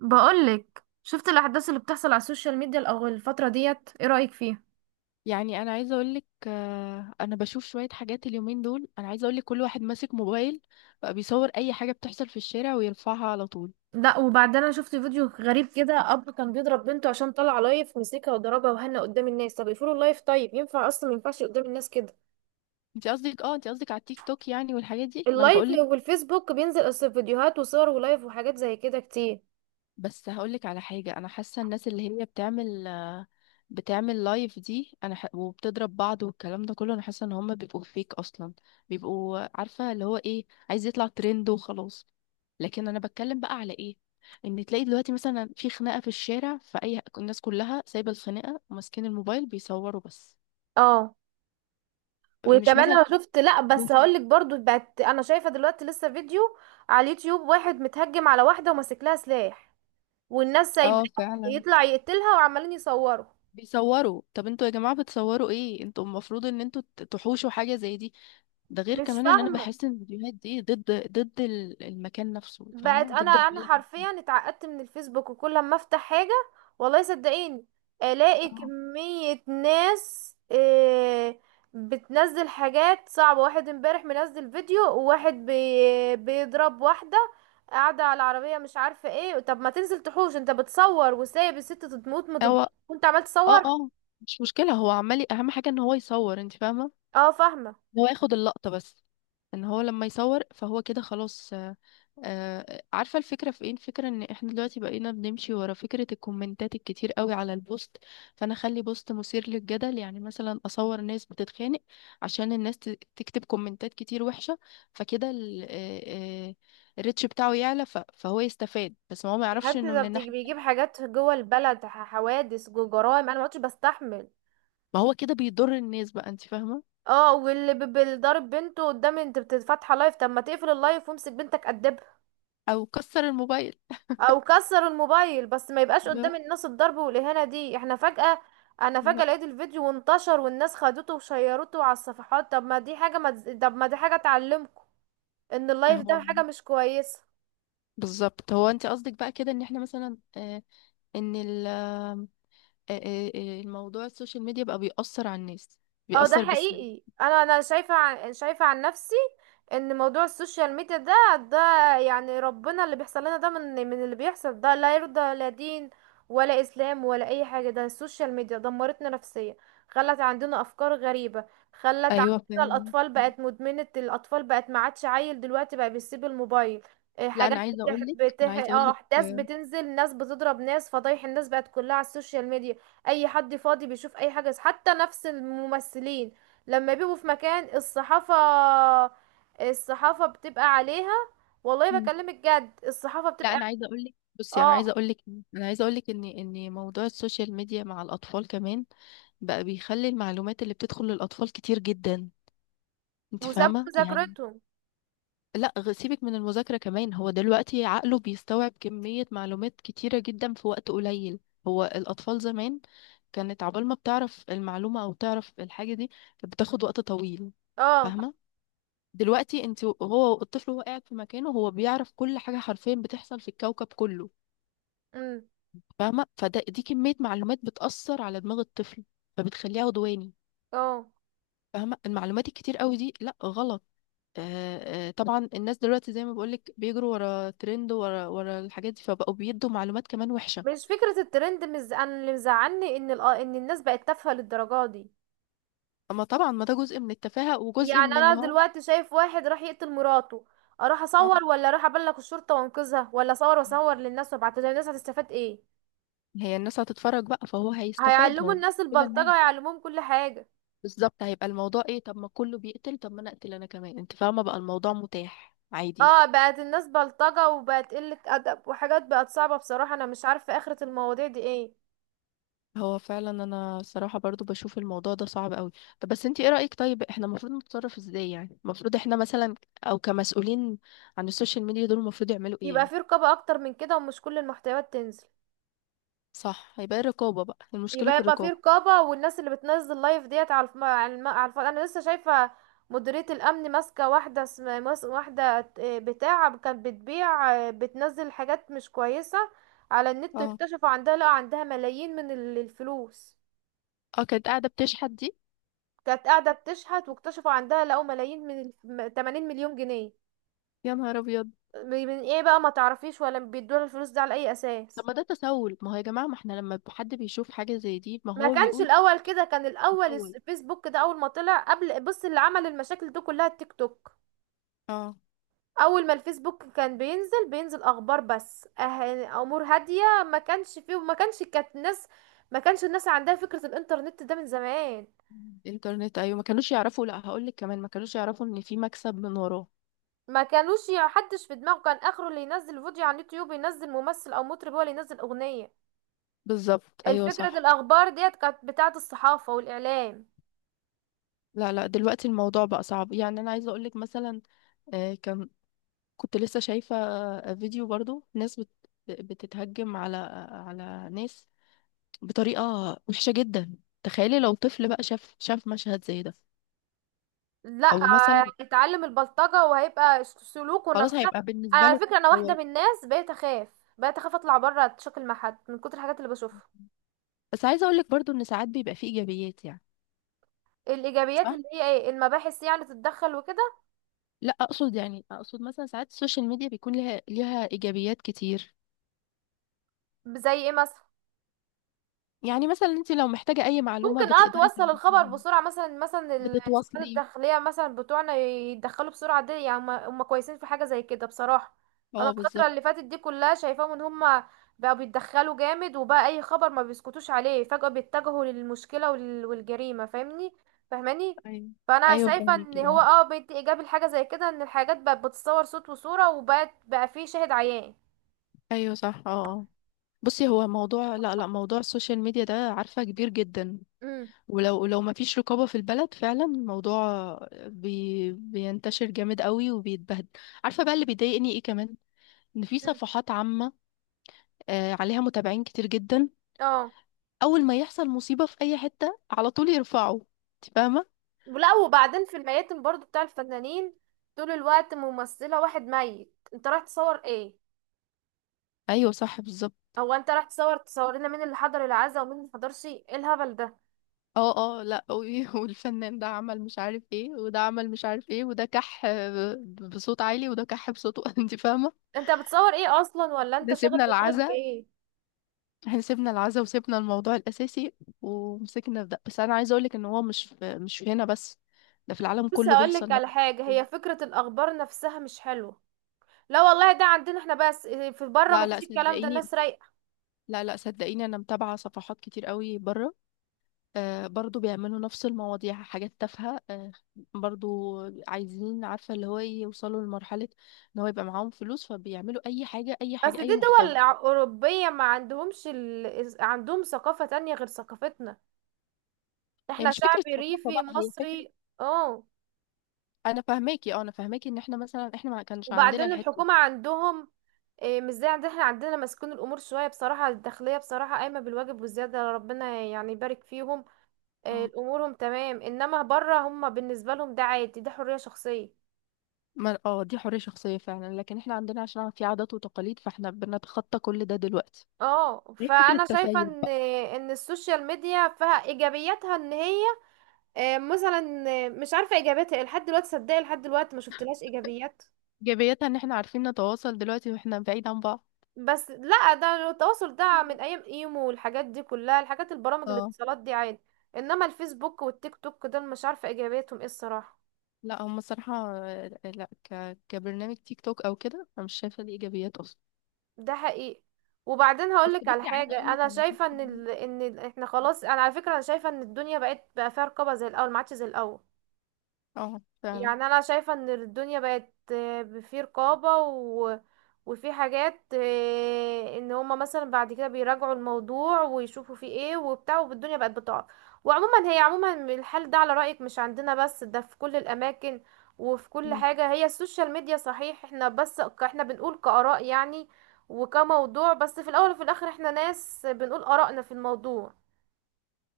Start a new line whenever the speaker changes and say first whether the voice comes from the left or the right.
right: بقولك شفت الاحداث اللي بتحصل على السوشيال ميديا الاول الفتره ديت ايه رايك فيها؟
left: يعني انا عايزه اقول لك، انا بشوف شويه حاجات اليومين دول، انا عايزه اقول لك كل واحد ماسك موبايل بقى بيصور اي حاجه بتحصل في الشارع ويرفعها على طول.
right: لا، وبعدين انا شفت فيديو غريب كده. اب كان بيضرب بنته عشان طلع لايف، مسكها وضربها وهنا قدام الناس. طب يقفلوا اللايف؟ طيب ينفع اصلا؟ ما ينفعش قدام الناس كده.
left: انت قصدك على التيك توك، يعني، والحاجات دي، ما انا
right: اللايف
left: بقول.
right: والفيسبوك بينزل اصل، فيديوهات وصور ولايف وحاجات زي كده كتير.
left: بس هقولك على حاجة، أنا حاسة الناس اللي هي بتعمل بتعمل لايف دي، وبتضرب بعض والكلام ده كله. أنا حاسة إن هما بيبقوا فيك أصلا، بيبقوا عارفة اللي هو إيه، عايز يطلع ترند وخلاص. لكن أنا بتكلم بقى على إيه؟ إن تلاقي دلوقتي مثلا في خناقة في الشارع، فأي الناس كلها سايبة الخناقة وماسكين الموبايل بيصوروا بس.
right: اه،
left: مش
right: وكمان
left: مثلا
right: انا شفت، لا بس
left: بوشو.
right: هقولك برضو، بقت انا شايفه دلوقتي لسه فيديو على اليوتيوب، واحد متهجم على واحده وماسك لها سلاح والناس سايباه
left: اه فعلا،
right: يطلع يقتلها وعمالين يصوروا.
left: بيصوروا. طب انتوا يا جماعة بتصوروا ايه؟ انتوا المفروض ان انتوا تحوشوا حاجة زي دي. ده غير
right: مش
left: كمان ان انا
right: فاهمة.
left: بحس ان الفيديوهات دي ضد، المكان نفسه،
right: بقت
left: فاهمه؟
right: انا
left: ضد
right: انا
left: البلد نفسها.
right: حرفيا اتعقدت من الفيسبوك. وكل ما افتح حاجة، والله صدقيني، الاقي
left: اه
right: كمية ناس بتنزل حاجات صعبة. واحد امبارح منزل فيديو، وواحد بيضرب واحدة قاعدة على العربية، مش عارفة ايه. طب ما تنزل تحوش؟ انت بتصور وسايب الست تموت، ما تض-
left: هو
right: وانت عمال
left: اه
right: تصور.
left: اه مش مشكله، هو عمال اهم حاجه ان هو يصور، انت فاهمه؟
right: اه، فاهمة.
left: إن هو ياخد اللقطه بس، ان هو لما يصور فهو كده خلاص. عارفة الفكرة في ايه؟ الفكرة ان احنا دلوقتي بقينا بنمشي ورا فكرة الكومنتات الكتير قوي على البوست، فانا اخلي بوست مثير للجدل، يعني مثلا اصور ناس بتتخانق عشان الناس تكتب كومنتات كتير وحشة. فكده الريتش بتاعه يعلى، فهو يستفاد، بس ما هو ما
right: يا
left: يعرفش
right: حبيبتي
left: انه
right: ده
left: من الناحية
right: بيجيب
left: التانية
right: حاجات جوه البلد، حوادث جوه، جرائم. انا ما عدتش بستحمل.
left: ما هو كده بيضر الناس بقى، انت فاهمة؟
right: اه، واللي بيضرب بنته قدام، انت فاتحه لايف، طب ما تقفل اللايف وامسك بنتك قدبها،
left: او كسر الموبايل.
right: او كسر الموبايل. بس ما يبقاش
left: لا
right: قدام الناس الضرب والاهانه دي. احنا فجاه انا فجاه
left: لا،
right: لقيت الفيديو وانتشر والناس خدته وشيرته على الصفحات. طب ما دي حاجه تعلمكم ان اللايف
left: هو
right: ده حاجه مش كويسه.
left: بالظبط. هو انت قصدك بقى كده ان احنا مثلا ان الموضوع السوشيال ميديا بقى بيأثر على الناس،
right: اه، ده
left: بيأثر بالسلب.
right: حقيقي. انا شايفه عن نفسي ان موضوع السوشيال ميديا ده، يعني ربنا، اللي بيحصل لنا ده، من اللي بيحصل ده لا يرضى لا دين ولا اسلام ولا اي حاجه. ده السوشيال ميديا دمرتنا نفسيا، خلت عندنا افكار غريبه، خلت
left: ايوه
right: عندنا
left: فاهم.
right: الاطفال بقت مدمنه، الاطفال بقت ما عادش عيل دلوقتي بقى بيسيب الموبايل.
left: لا
right: حاجات
left: انا عايزه
right: بتح...
left: اقول لك،
right: بتح... اه احداث بتنزل، ناس بتضرب ناس، فضايح، الناس بقت كلها على السوشيال ميديا. اي حد فاضي بيشوف اي حاجة، حتى نفس الممثلين لما بيبقوا في مكان، الصحافة، الصحافة بتبقى عليها. والله
left: مم.
right: بكلمك جد، الصحافة
left: لا
right: بتبقى.
left: انا عايزه اقول لك، بصي انا
right: اه،
left: عايزه اقول لك، ان موضوع السوشيال ميديا مع الاطفال كمان بقى بيخلي المعلومات اللي بتدخل للاطفال كتير جدا، انت
right: وسابوا
left: فاهمه يعني؟
right: مذاكرتهم.
left: لا سيبك من المذاكرة كمان، هو دلوقتي عقله بيستوعب كمية معلومات كتيرة جدا في وقت قليل. هو الأطفال زمان، كانت عقبال ما بتعرف المعلومة أو تعرف الحاجة دي، كانت بتاخد وقت طويل،
right: اه.
left: فاهمة؟ دلوقتي انت هو الطفل وهو قاعد في مكانه هو بيعرف كل حاجة حرفيا بتحصل في الكوكب كله،
right: امم.
left: فاهمة؟ فده دي كمية معلومات بتأثر على دماغ الطفل فبتخليه عدواني،
right: اه.
left: فاهمة؟ المعلومات الكتير قوي دي، لا غلط. طبعا الناس دلوقتي زي ما بقولك بيجروا ورا ترند، ورا الحاجات دي، فبقوا بيدوا معلومات كمان وحشة.
right: مش فكرة الترند، أنا اللي مزعلني ان ال... آه، ان الناس بقت تافهة للدرجة دي.
left: اما طبعا، ما ده جزء من التفاهة وجزء
right: يعني
left: من ان
right: انا
left: هو.
right: دلوقتي شايف واحد راح يقتل مراته، اروح
left: اه،
right: اصور ولا اروح ابلغ الشرطة وانقذها؟ ولا اصور واصور للناس وابعتها للناس، هتستفاد ايه؟
left: هي الناس هتتفرج بقى فهو هيستفاد
right: هيعلموا
left: هو.
right: الناس
left: كل الناس،
right: البلطجة، هيعلموهم كل حاجة.
left: بالظبط. هيبقى الموضوع ايه؟ طب ما كله بيقتل، طب ما انا اقتل انا كمان، انت فاهمة؟ بقى الموضوع متاح عادي.
right: اه، بقت الناس بلطجة وبقت قلة أدب وحاجات بقت صعبة. بصراحة أنا مش عارفة آخرة المواضيع دي ايه.
left: هو فعلا، انا صراحة برضو بشوف الموضوع ده صعب قوي. طب بس انت ايه رأيك؟ طيب احنا المفروض نتصرف ازاي يعني؟ المفروض احنا مثلا، او كمسؤولين عن السوشيال ميديا دول، المفروض يعملوا ايه
right: يبقى
left: يعني؟
right: في رقابة أكتر من كده ومش كل المحتويات تنزل.
left: صح، هيبقى إيه الرقابة بقى؟ المشكلة
right: يبقى
left: في
right: يبقى في
left: الرقابة.
right: رقابة، والناس اللي بتنزل لايف ديت على الف... على, الم... على الف... أنا لسه شايفة مديرية الأمن ماسكة واحدة، واحدة بتاع كانت بتبيع، بتنزل حاجات مش كويسة على النت،
left: اه
right: واكتشفوا عندها، لا عندها ملايين من الفلوس.
left: اه، كانت قاعدة بتشحت دي؟
right: كانت قاعدة بتشحت، واكتشفوا عندها، لقوا ملايين 80 مليون جنيه.
left: يا نهار ابيض.
right: من ايه بقى؟ ما تعرفيش ولا بيدوها الفلوس دي على اي
left: طب
right: اساس.
left: ما ده تسول، ما هو يا جماعة ما احنا لما حد بيشوف حاجة زي دي ما
right: ما
left: هو
right: كانش
left: بيقول
right: الاول كده، كان الاول
left: تسول.
right: الفيسبوك ده اول ما طلع، قبل، بص، اللي عمل المشاكل دي كلها التيك توك.
left: اه
right: اول ما الفيسبوك كان بينزل اخبار بس، امور هادية. ما كانش فيه، وما كانش كانت الناس، ما كانش الناس عندها فكرة الانترنت ده من زمان.
left: الانترنت، ايوه، ما كانوش يعرفوا. لا هقول لك كمان، ما كانوش يعرفوا ان في مكسب من وراه.
right: ما كانوش حدش في دماغه كان اخره اللي ينزل فيديو على اليوتيوب ينزل ممثل او مطرب، هو اللي ينزل اغنية.
left: بالظبط، ايوه
right: الفكرة
left: صح.
right: الأخبار ديت كانت بتاعة الصحافة والإعلام.
left: لا لا دلوقتي الموضوع بقى صعب. يعني انا عايزة اقول لك مثلا، كان، كنت لسه شايفة فيديو برضو ناس بتتهجم على ناس بطريقة وحشة جدا. تخيلي لو طفل بقى شاف مشهد زي ده،
right: لا.
left: او مثلا
right: هيتعلم البلطجة وهيبقى سلوكه
left: خلاص
right: نفسه.
left: هيبقى
right: أنا
left: بالنسبة
right: على
left: له
right: فكرة أنا واحدة
left: هو.
right: من الناس بقيت أخاف أطلع بره أتشكل مع حد من كتر الحاجات اللي بشوفها.
left: بس عايزة اقول لك برضو ان ساعات بيبقى فيه ايجابيات يعني.
right: الإيجابيات
left: صح.
right: اللي هي إيه؟ المباحث يعني تتدخل وكده؟
left: لا اقصد، يعني اقصد مثلا ساعات السوشيال ميديا بيكون لها ليها ايجابيات كتير.
right: زي إيه مثلا؟
left: يعني مثلا انت لو محتاجة اي معلومة
right: ممكن
left: بتقدري
right: توصل الخبر
left: تعرفيها،
right: بسرعة مثلا، مثلا السلطات
left: بتتواصلي.
right: الداخلية مثلا بتوعنا يتدخلوا بسرعة دي، يعني هم كويسين في حاجة زي كده بصراحة. انا
left: اه
right: الفترة
left: بالظبط.
right: اللي فاتت دي كلها شايفاهم ان هم بقوا بيتدخلوا جامد، وبقى اي خبر ما بيسكتوش عليه، فجأة بيتجهوا للمشكلة والجريمة. فاهمني؟ فاهماني؟
left: ايوه،
right: فانا
left: ايوه
right: شايفة ان
left: فهميكي،
right: هو
left: اه،
right: اه بيدي ايجابي لحاجة زي كده، ان الحاجات بقت بتتصور صوت وصورة وبقت بقى فيه شاهد عيان.
left: ايوه صح، اه، آه. بصي، هو موضوع، لا لا، موضوع السوشيال ميديا ده، عارفة، كبير جدا.
right: امم.
left: ولو ما فيش رقابة في البلد فعلا الموضوع بينتشر جامد قوي وبيتبهدل. عارفة بقى اللي بيضايقني ايه كمان؟ ان في
right: مم.
left: صفحات عامة عليها متابعين كتير جدا،
right: اه.
left: اول ما يحصل مصيبة في اي حتة على طول يرفعوا، انت فاهمة؟
right: ولا، وبعدين في الميتم برضو بتاع الفنانين، طول الوقت ممثلة واحد ميت، انت رايح تصور ايه؟
left: ايوه صح بالظبط،
right: هو انت رايح تصور، تصور لنا مين اللي حضر العزاء ومين اللي حضرش؟ ايه الهبل ده؟
left: اه اه، لا والفنان ده عمل مش عارف ايه، وده عمل مش عارف ايه، وده كح بصوت عالي، وده كح بصوته انت فاهة.
right: انت بتصور ايه اصلا؟ ولا انت
left: ده
right: شاغل
left: سيبنا
right: دماغك
left: العزا،
right: بايه؟
left: احنا سيبنا العزا وسيبنا الموضوع الأساسي ومسكنا في ده بس. أنا عايزة أقولك إن هو مش في هنا بس، ده في العالم
right: بص
left: كله
right: هقولك
left: بيحصل نفس.
right: على حاجة، هي فكرة الاخبار نفسها مش حلوة. لا والله، ده عندنا احنا بس. في بره ما
left: لا لا
right: فيش الكلام ده،
left: صدقيني،
right: الناس رايقة.
left: لا لا صدقيني، أنا متابعة صفحات كتير قوي بره، آه برضو بيعملوا نفس المواضيع، حاجات تافهة، آه برضو. عايزين، عارفة اللي هو، إيه، يوصلوا لمرحلة إن هو يبقى معاهم فلوس فبيعملوا أي حاجة، أي
right: بس
left: حاجة،
right: دي
left: أي
right: دول
left: محتوى.
right: اوروبية، ما عندهمش عندهم ثقافة تانية غير ثقافتنا.
left: هي
right: احنا
left: مش
right: شعب
left: فكرة ثقافة
right: ريفي
left: بقى، هي فكرة.
right: مصري. اه،
left: أنا فاهماكي، أه أنا فاهماكي، إن إحنا مثلا إحنا ما كانش عندنا
right: وبعدين
left: الحتة دي.
right: الحكومة عندهم مش زي عندنا. احنا عندنا مسكون الأمور شوية، بصراحة الداخلية بصراحة قايمة بالواجب والزيادة، ربنا يعني يبارك فيهم.
left: اه،
right: أمورهم تمام. إنما بره هم بالنسبة لهم ده عادي، ده حرية شخصية.
left: ما اه دي حرية شخصية فعلا، لكن احنا عندنا عشان في عادات وتقاليد فاحنا بنتخطى كل ده دلوقتي.
right: اه،
left: هي فكرة
right: فانا شايفه
left: تسيب
right: ان
left: بقى.
right: ان السوشيال ميديا فيها ايجابياتها، ان هي مثلا مش عارفه ايجابياتها إيه. لحد دلوقتي صدقي لحد دلوقتي ما شفتلهاش ايجابيات.
left: ايجابيتها ان احنا عارفين نتواصل دلوقتي واحنا بعيد عن بعض.
right: بس لا، ده التواصل ده من ايام ايمو والحاجات دي كلها، الحاجات البرامج
left: اه،
right: الاتصالات دي عادي. انما الفيسبوك والتيك توك دول مش عارفه ايجابيتهم ايه الصراحه.
left: لا هم الصراحة لا كبرنامج تيك توك او كده انا مش شايفة ليه ايجابيات اصلا.
right: ده حقيقي. وبعدين
left: بس
right: هقولك على
left: بصي عايزة اقول
right: حاجه
left: لك
right: انا
left: انا شفت
right: شايفه
left: إن،
right: احنا خلاص، انا على فكره انا شايفه ان الدنيا بقت بقى فيها رقابه، زي الاول ما عادش زي الاول.
left: اه فعلا.
right: يعني انا شايفة ان الدنيا بقت في رقابة وفي حاجات ان هما مثلا بعد كده بيراجعوا الموضوع ويشوفوا فيه ايه وبتاع، والدنيا بقت بتقع. وعموما هي عموما الحل ده على رأيك مش عندنا بس، ده في كل الاماكن وفي كل
left: مم.
right: حاجة، هي السوشيال ميديا صحيح. احنا بس احنا بنقول كآراء يعني، وكموضوع بس. في الاول وفي الاخر احنا ناس بنقول آرائنا في الموضوع،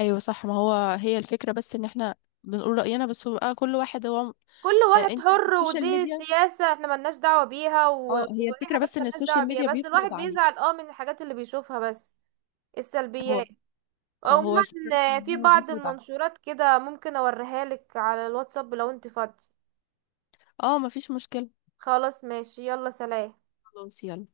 left: ايوه صح، ما هو، هي الفكرة بس ان احنا بنقول رأينا بس بقى، كل واحد هو
right: كل واحد
left: انت
right: حر،
left: السوشيال
right: ودي
left: ميديا،
right: سياسة احنا ملناش دعوة بيها،
left: اه هي
right: ودي
left: الفكرة
right: حاجات
left: بس ان
right: ملناش دعوة
left: السوشيال
right: بيها،
left: ميديا
right: بس
left: بيفرض
right: الواحد
left: عليك.
right: بيزعل من الحاجات اللي بيشوفها بس.
left: هو،
right: السلبيات
left: اه، هو
right: عموما.
left: الفكرة بس ان
right: في
left: هو
right: بعض
left: بيفرض عليك.
right: المنشورات كده ممكن اوريها لك على الواتساب لو انت فاضي.
left: اه مفيش مشكلة.
right: خلاص ماشي، يلا، سلام.
left: خلاص يلا.